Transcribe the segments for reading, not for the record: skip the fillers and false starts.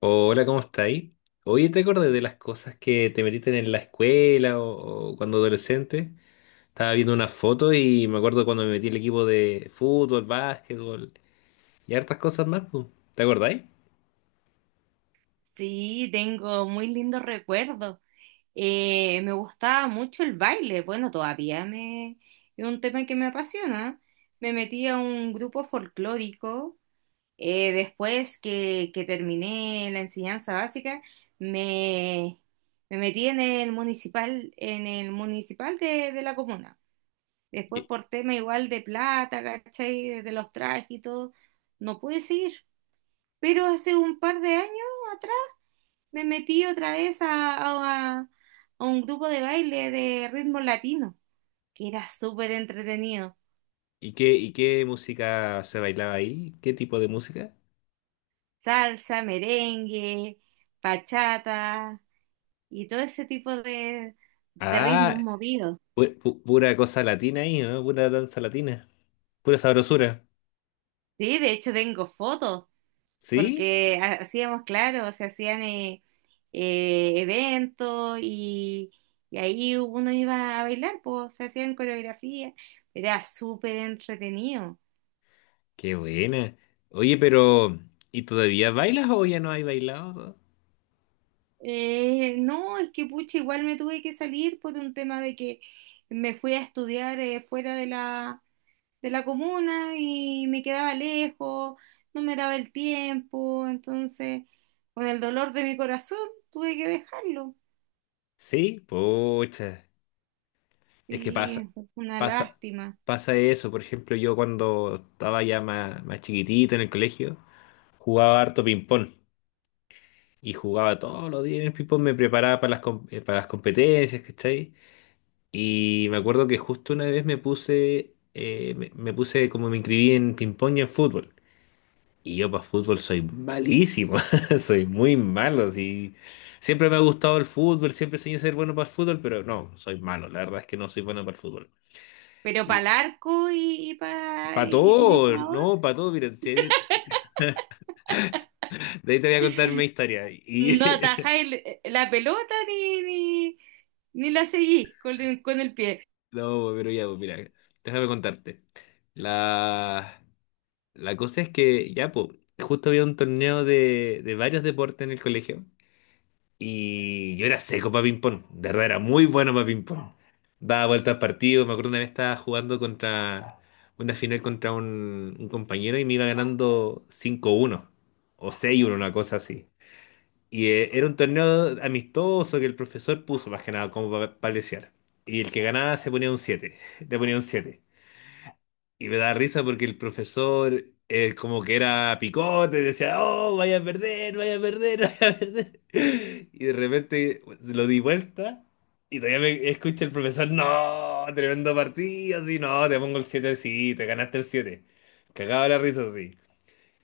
Hola, ¿cómo estáis? Oye, ¿te acordás de las cosas que te metiste en la escuela o cuando adolescente? Estaba viendo una foto y me acuerdo cuando me metí en el equipo de fútbol, básquetbol y hartas cosas más, pu. ¿Te acordáis? Sí, tengo muy lindos recuerdos. Me gustaba mucho el baile. Bueno, todavía es un tema que me apasiona. Me metí a un grupo folclórico. Después que terminé la enseñanza básica, me, me metí en el municipal de la comuna. Después ¿Y, por tema igual de plata, ¿cachai? De los trajes y todo, no pude seguir. Pero hace un par de años atrás me metí otra vez a un grupo de baile de ritmo latino, que era súper entretenido. y qué música se bailaba ahí? ¿Qué tipo de música? Salsa, merengue, bachata y todo ese tipo de Ah, ritmos movidos. Pura cosa latina ahí, ¿no? Pura danza latina, pura sabrosura. Sí, de hecho tengo fotos, ¿Sí? porque hacíamos, claro, se hacían eventos y ahí uno iba a bailar, pues se hacían coreografías. Era súper entretenido. Qué buena. Oye, pero ¿y todavía bailas o ya no hay bailado? No, es que pucha, igual me tuve que salir por un tema de que me fui a estudiar, fuera de de la comuna y me quedaba lejos, no me daba el tiempo, entonces con el dolor de mi corazón tuve que dejarlo. Sí, pocha. Es que Sí, pasa, es una pasa, lástima. pasa eso. Por ejemplo, yo cuando estaba ya más, más chiquitito en el colegio, jugaba harto ping-pong. Y jugaba todos los días en el ping-pong, me preparaba para las competencias, ¿cachai? Y me acuerdo que justo una vez me puse como me inscribí en ping-pong y en fútbol. Y yo para fútbol soy malísimo, soy muy malo así. Siempre me ha gustado el fútbol, siempre soñé ser bueno para el fútbol, pero no, soy malo. La verdad es que no soy bueno para el fútbol. Pero para el arco Para y como todo, jugador, no, para todo, mira, de ahí te voy a contar mi historia. no atajáis la pelota ni la seguís con el pie. no, pero ya, pues, mira, déjame contarte. La, la cosa es que, ya, pues, justo había un torneo de varios deportes en el colegio y yo era seco para ping-pong, de verdad era muy bueno para ping-pong. Daba vueltas al partido, me acuerdo una vez estaba jugando contra una final contra un compañero y me iba ganando 5-1 o 6-1 una cosa así. Y era un torneo amistoso que el profesor puso más que nada como para palesear. Y el que ganaba se ponía un siete. Le ponía un siete. Y me da risa porque el profesor como que era picote, decía, oh, vaya a perder, vaya a perder. Y de repente lo di vuelta y todavía me escucha el profesor, no, tremendo partido, sí, no, te pongo el siete, sí, te ganaste el siete. Cagaba la risa, sí.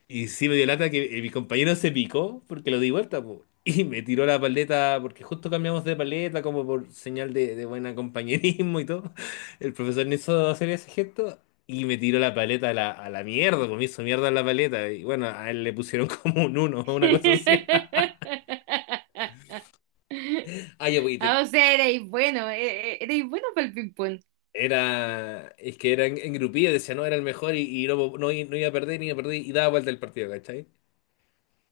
Y sí me dio lata que mi compañero se picó porque lo di vuelta, po. Y me tiró la paleta, porque justo cambiamos de paleta como por señal de buen compañerismo y todo. El profesor no hizo hacer ese gesto y me tiró la paleta a la, mierda, pues me hizo mierda en la paleta. Y bueno, a él le pusieron como un uno, o una cosa así. Ah, ya, pues, Ah, o sea, erais bueno para el ping-pong. era, es que era en, grupillo, decía, no, era el mejor y, no no iba a perder, ni iba a perder y daba vuelta el partido, ¿cachai?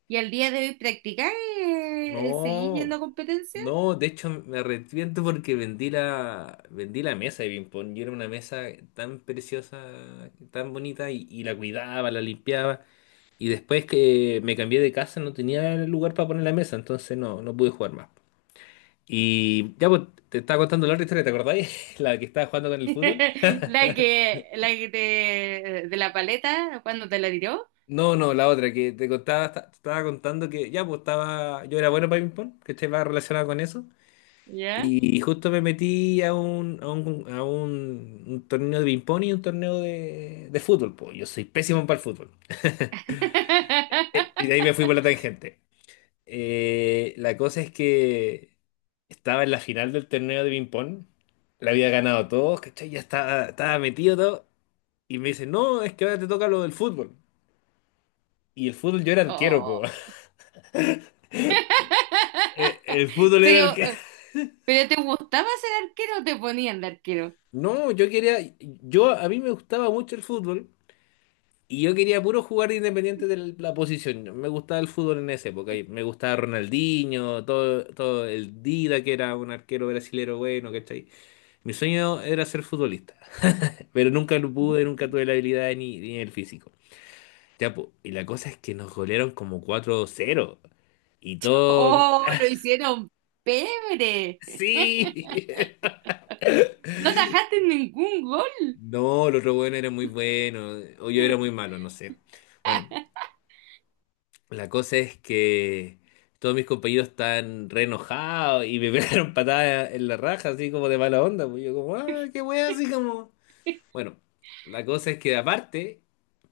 ¿Y al día de hoy practicáis? ¿Seguís No. yendo a competencia? No, de hecho me arrepiento porque vendí la mesa de ping-pong. Y era una mesa tan preciosa, tan bonita, y la cuidaba, la limpiaba. Y después que me cambié de casa no tenía lugar para poner la mesa, entonces no pude jugar más. Y ya pues, te estaba contando la otra historia, ¿te acordáis? La que estaba jugando con el fútbol. La la que te, de la paleta, cuando te la tiró. No, no, la otra que te contaba, te estaba contando que ya pues estaba, yo era bueno para ping-pong, que estaba relacionado con eso. ¿Ya? Y justo me metí a un torneo de ping-pong y un torneo de fútbol, po. Yo soy pésimo para el fútbol. Y de ahí me fui por la tangente. La cosa es que estaba en la final del torneo de ping-pong. La había ganado todos, ¿cachai? Ya estaba metido todo. Y me dice, no, es que ahora te toca lo del fútbol. Y el fútbol yo era arquero, po. Oh. El fútbol era Pero, arquero. eh, pero ¿te gustaba ser arquero o te ponían de arquero? No, yo quería. A mí me gustaba mucho el fútbol. Y yo quería puro jugar independiente de la posición. Me gustaba el fútbol en esa época, y me gustaba Ronaldinho, todo el Dida, que era un arquero brasilero bueno, ¿cachai? Mi sueño era ser futbolista, pero nunca lo pude, nunca tuve la habilidad ni el físico. Ya, po, y la cosa es que nos golearon como 4-0. Y todo. Oh, lo hicieron pebre. ¡Sí! No atajaste ningún gol. No, los otro bueno era muy bueno, o yo era muy malo, no sé. Bueno, la cosa es que todos mis compañeros están re enojados y me pegaron patadas en la raja, así como de mala onda. Pues yo como, ah, qué wea, así como. Bueno, la cosa es que aparte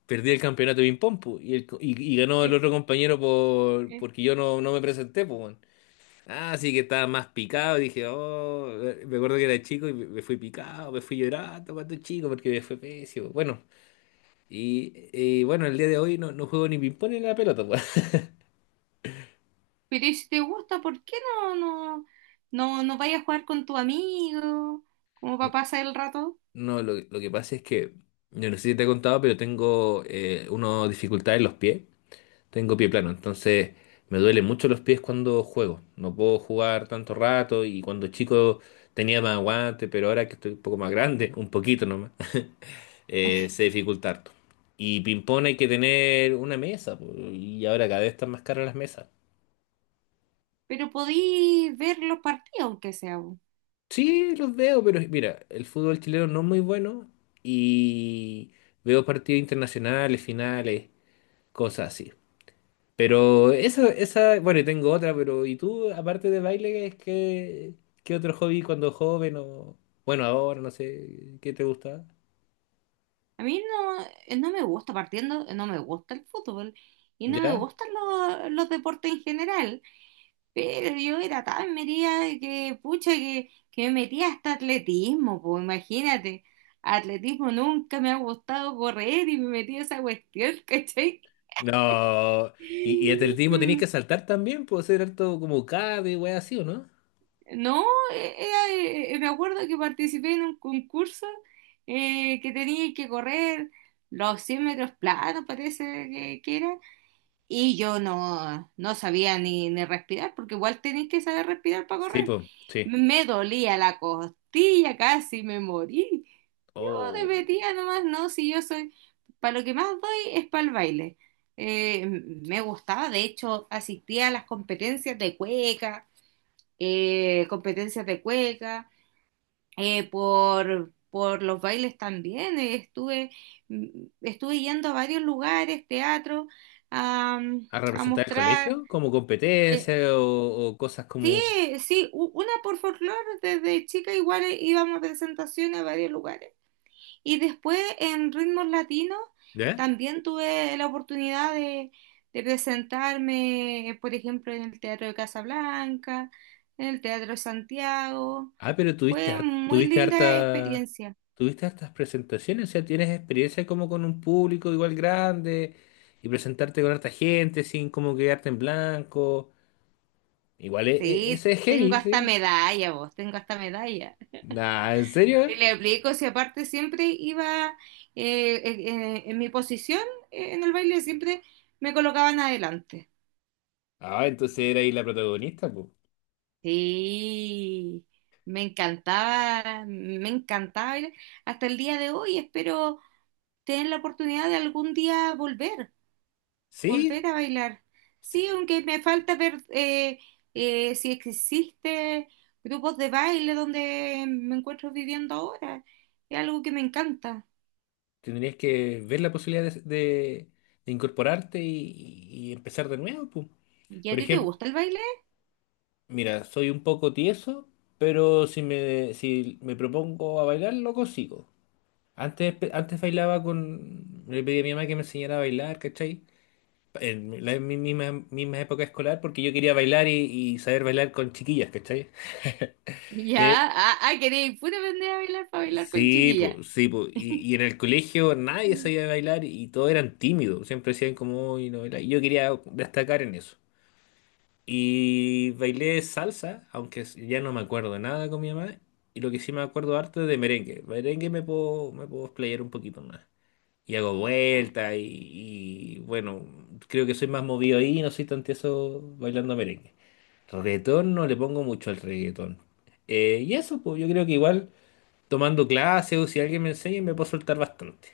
perdí el campeonato de ping-pong pu, y ganó el otro compañero porque yo no me presenté. Pues, weón. Ah, así que estaba más picado. Dije, oh, me acuerdo que era chico y me fui picado, me fui llorando cuando chico porque me fue pésimo. Bueno, y bueno, el día de hoy no, no juego ni ping-pong ni la pelota, pues. Pero ¿y si te gusta, ¿por qué no, no, no vayas a jugar con tu amigo? Como para pasar el rato. No, lo que pasa es que, yo no sé si te he contado, pero tengo una dificultad en los pies. Tengo pie plano, entonces me duelen mucho los pies cuando juego. No puedo jugar tanto rato y cuando chico tenía más aguante, pero ahora que estoy un poco más grande, un poquito nomás, se dificulta harto. Y ping-pong hay que tener una mesa, po, y ahora cada vez están más caras las mesas. Pero podí ver los partidos, aunque sea, po. Sí, los veo, pero mira, el fútbol chileno no es muy bueno y veo partidos internacionales, finales, cosas así. Pero bueno, y tengo otra, pero ¿y tú, aparte de baile, es que, qué otro hobby cuando joven o, bueno, ahora, no sé, qué te gusta? A mí no, no me gusta partiendo, no me gusta el fútbol y no me ¿Ya? gustan los deportes en general. Pero yo era tan metida que, pucha, que me metía hasta atletismo, pues imagínate. Atletismo nunca me ha gustado correr y me metí a esa cuestión, ¿cachai? No, y atletismo tenéis Mm, que saltar también, puede ser harto como CAD y así, ¿o no? no, me acuerdo que participé en un concurso, que tenía que correr los 100 metros planos, parece que, que era, Y yo no, no sabía ni respirar, porque igual tenéis que saber respirar para Sí, correr. pues, sí. Me dolía la costilla, casi me morí. Yo de O metida nomás, no, si yo soy, para lo que más doy es para el baile. Me gustaba, de hecho, asistía a las competencias de cueca, eh, competencias de cueca, por los bailes también. Estuve yendo a varios lugares, teatro, a a a representar el mostrar, colegio como competencia eh, o cosas sí, como, sí, una por folclore, desde chica igual, íbamos a presentaciones a varios lugares. Y después en ritmos latinos ¿ya? también tuve la oportunidad de presentarme, por ejemplo, en el Teatro de Casablanca, en el Teatro de Santiago. Ah, pero tuviste Fue harta, muy tuviste linda harta experiencia. ¿Tuviste hartas presentaciones? O sea, ¿tienes experiencia como con un público igual grande y presentarte con harta gente sin como quedarte en blanco? Igual Sí, ese es tengo heavy, hasta ¿sí? medalla, vos, tengo hasta medalla. Nah, ¿en serio? ¿Eh? Te le aplico, si aparte siempre iba, en mi posición, en el baile, siempre me colocaban adelante. Ah, entonces era ahí la protagonista, pues. Sí, me encantaba bailar. Hasta el día de hoy espero tener la oportunidad de algún día volver, volver Sí, a bailar. sí, Sí, aunque me falta ver, si existe grupos de baile donde me encuentro viviendo ahora. Es algo que me encanta. tendrías que ver la posibilidad de incorporarte y empezar de nuevo, pues. ¿Y a Por ti te ejemplo, gusta el baile? mira, soy un poco tieso, pero si me propongo a bailar, lo consigo. Antes, antes bailaba con. Le pedí a mi mamá que me enseñara a bailar, ¿cachai? En la misma época escolar, porque yo quería bailar y saber bailar con chiquillas, ¿cachai? Y en Ya, ah, ah, queréis puro aprender a bailar para bailar con sí, chiquilla. pues, sí, pues. Y, y en el colegio nadie sabía bailar y todos eran tímidos. Siempre decían como, "Uy, no baila". Y yo quería destacar en eso. Y bailé salsa, aunque ya no me acuerdo nada con mi mamá. Y lo que sí me acuerdo harto es de merengue. Merengue me puedo explayar un poquito más. Y hago vueltas y, bueno, creo que soy más movido ahí, no soy tan tieso bailando merengue. Reggaetón no le pongo mucho al reggaetón. Y eso, pues yo creo que igual tomando clases o si alguien me enseña me puedo soltar bastante.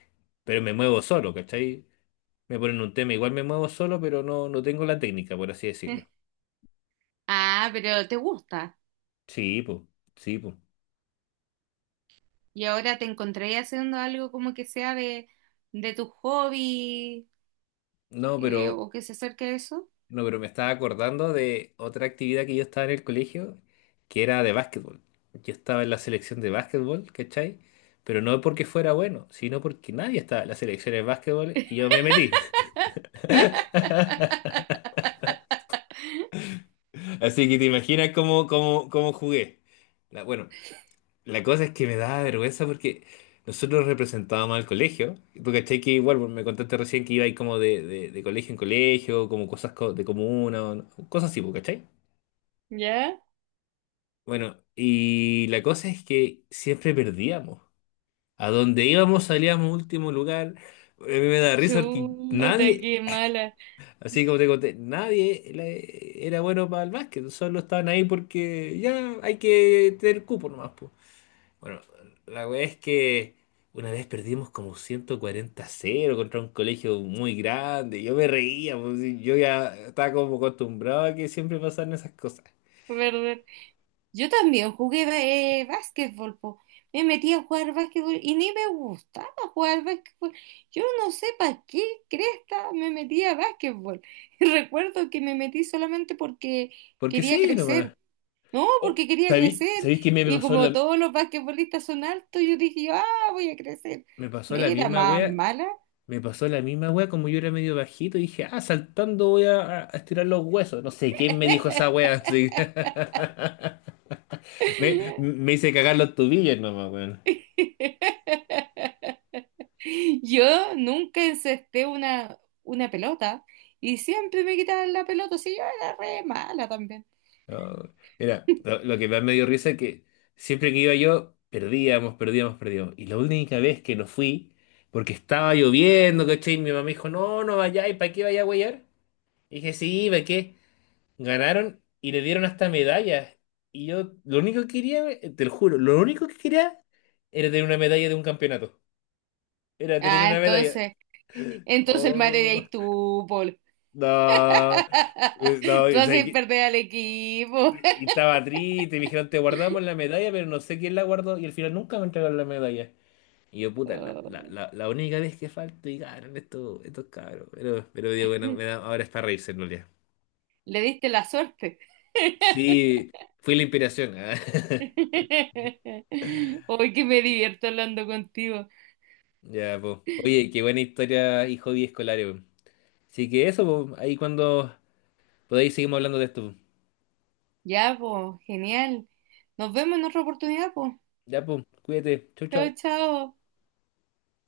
Pero me muevo solo, ¿cachai? Me ponen un tema, igual me muevo solo, pero no tengo la técnica, por así decirlo. Ah, pero te gusta. Sí, pues, sí, pues. Y ahora te encontré haciendo algo como que sea de tu hobby, No, pero o que se acerque a eso. No, pero me estaba acordando de otra actividad que yo estaba en el colegio, que era de básquetbol. Yo estaba en la selección de básquetbol, ¿cachai? Pero no porque fuera bueno, sino porque nadie estaba en la selección de básquetbol y yo me metí. Así que te imaginas cómo jugué. Bueno, la cosa es que me daba vergüenza porque nosotros representábamos al colegio. Porque, ¿cachai? Que igual bueno, me contaste recién que iba ahí como de, de colegio en colegio, como cosas de comuna, o no- cosas así, pues, ¿cachai? ¿Ya? Bueno, y la cosa es que siempre perdíamos. A donde íbamos salíamos último lugar. A mí me da risa porque Chuta, nadie, qué mala, así como te conté, nadie era bueno para el básquet. Solo estaban ahí porque ya hay que tener cupo nomás, po. Bueno, la verdad es que una vez perdimos como 140-0 contra un colegio muy grande. Yo me reía, pues, y yo ya estaba como acostumbrado a que siempre pasaran esas cosas. ¿verdad? Yo también jugué, básquetbol, po. Me metí a jugar básquetbol y ni me gustaba jugar básquetbol. Yo no sé para qué cresta me metí a básquetbol. Recuerdo que me metí solamente porque Porque quería sí, nomás. crecer. No, Oh, porque quería ¿sabí- crecer. ¿sabéis que me Y pasó como la, todos los basquetbolistas son altos, yo dije, ah, voy a crecer. me pasó la Era misma más wea? mala. Me pasó la misma wea, como yo era medio bajito, dije, ah, saltando voy a estirar los huesos. No sé quién me dijo esa wea, así. Me hice cagar los tubillos nomás, weón. Yo nunca encesté una pelota y siempre me quitaban la pelota, si yo era re mala también. No, mira, lo, lo que más me dio risa es que siempre que iba yo, perdíamos, perdíamos, perdíamos. Y la única vez que no fui, porque estaba lloviendo, ¿cachai? Mi mamá me dijo, no, no vayáis, ¿para qué vaya a huear? Y dije, sí, ¿para qué? Ganaron y le dieron hasta medallas. Y yo lo único que quería, te lo juro, lo único que quería era tener una medalla de un campeonato. Era tener Ah, una medalla. entonces, entonces el madre de Oh, ahí tú, Paul. no. No, Tú o sea, haces y, perder al equipo. y- y estaba triste, y me dijeron, te guardamos la medalla, pero no sé quién la guardó, y al final nunca me entregaron la medalla. Y yo, puta, la, la, Oh, la, la única vez que falto y ganan estos cabros. Pero digo, bueno, ahora es para reírse en realidad. le diste la suerte. Sí, fui la inspiración. Ah. Hoy que me divierto hablando contigo. Ya, pues. Oye, qué buena historia y hobby escolar, weón. Así que eso, po. Ahí cuando podáis seguimos hablando de esto, po. Ya, pues, genial. Nos vemos en otra oportunidad, pues. Ya, pues. Cuídate. Chau, Chao, chau. chao.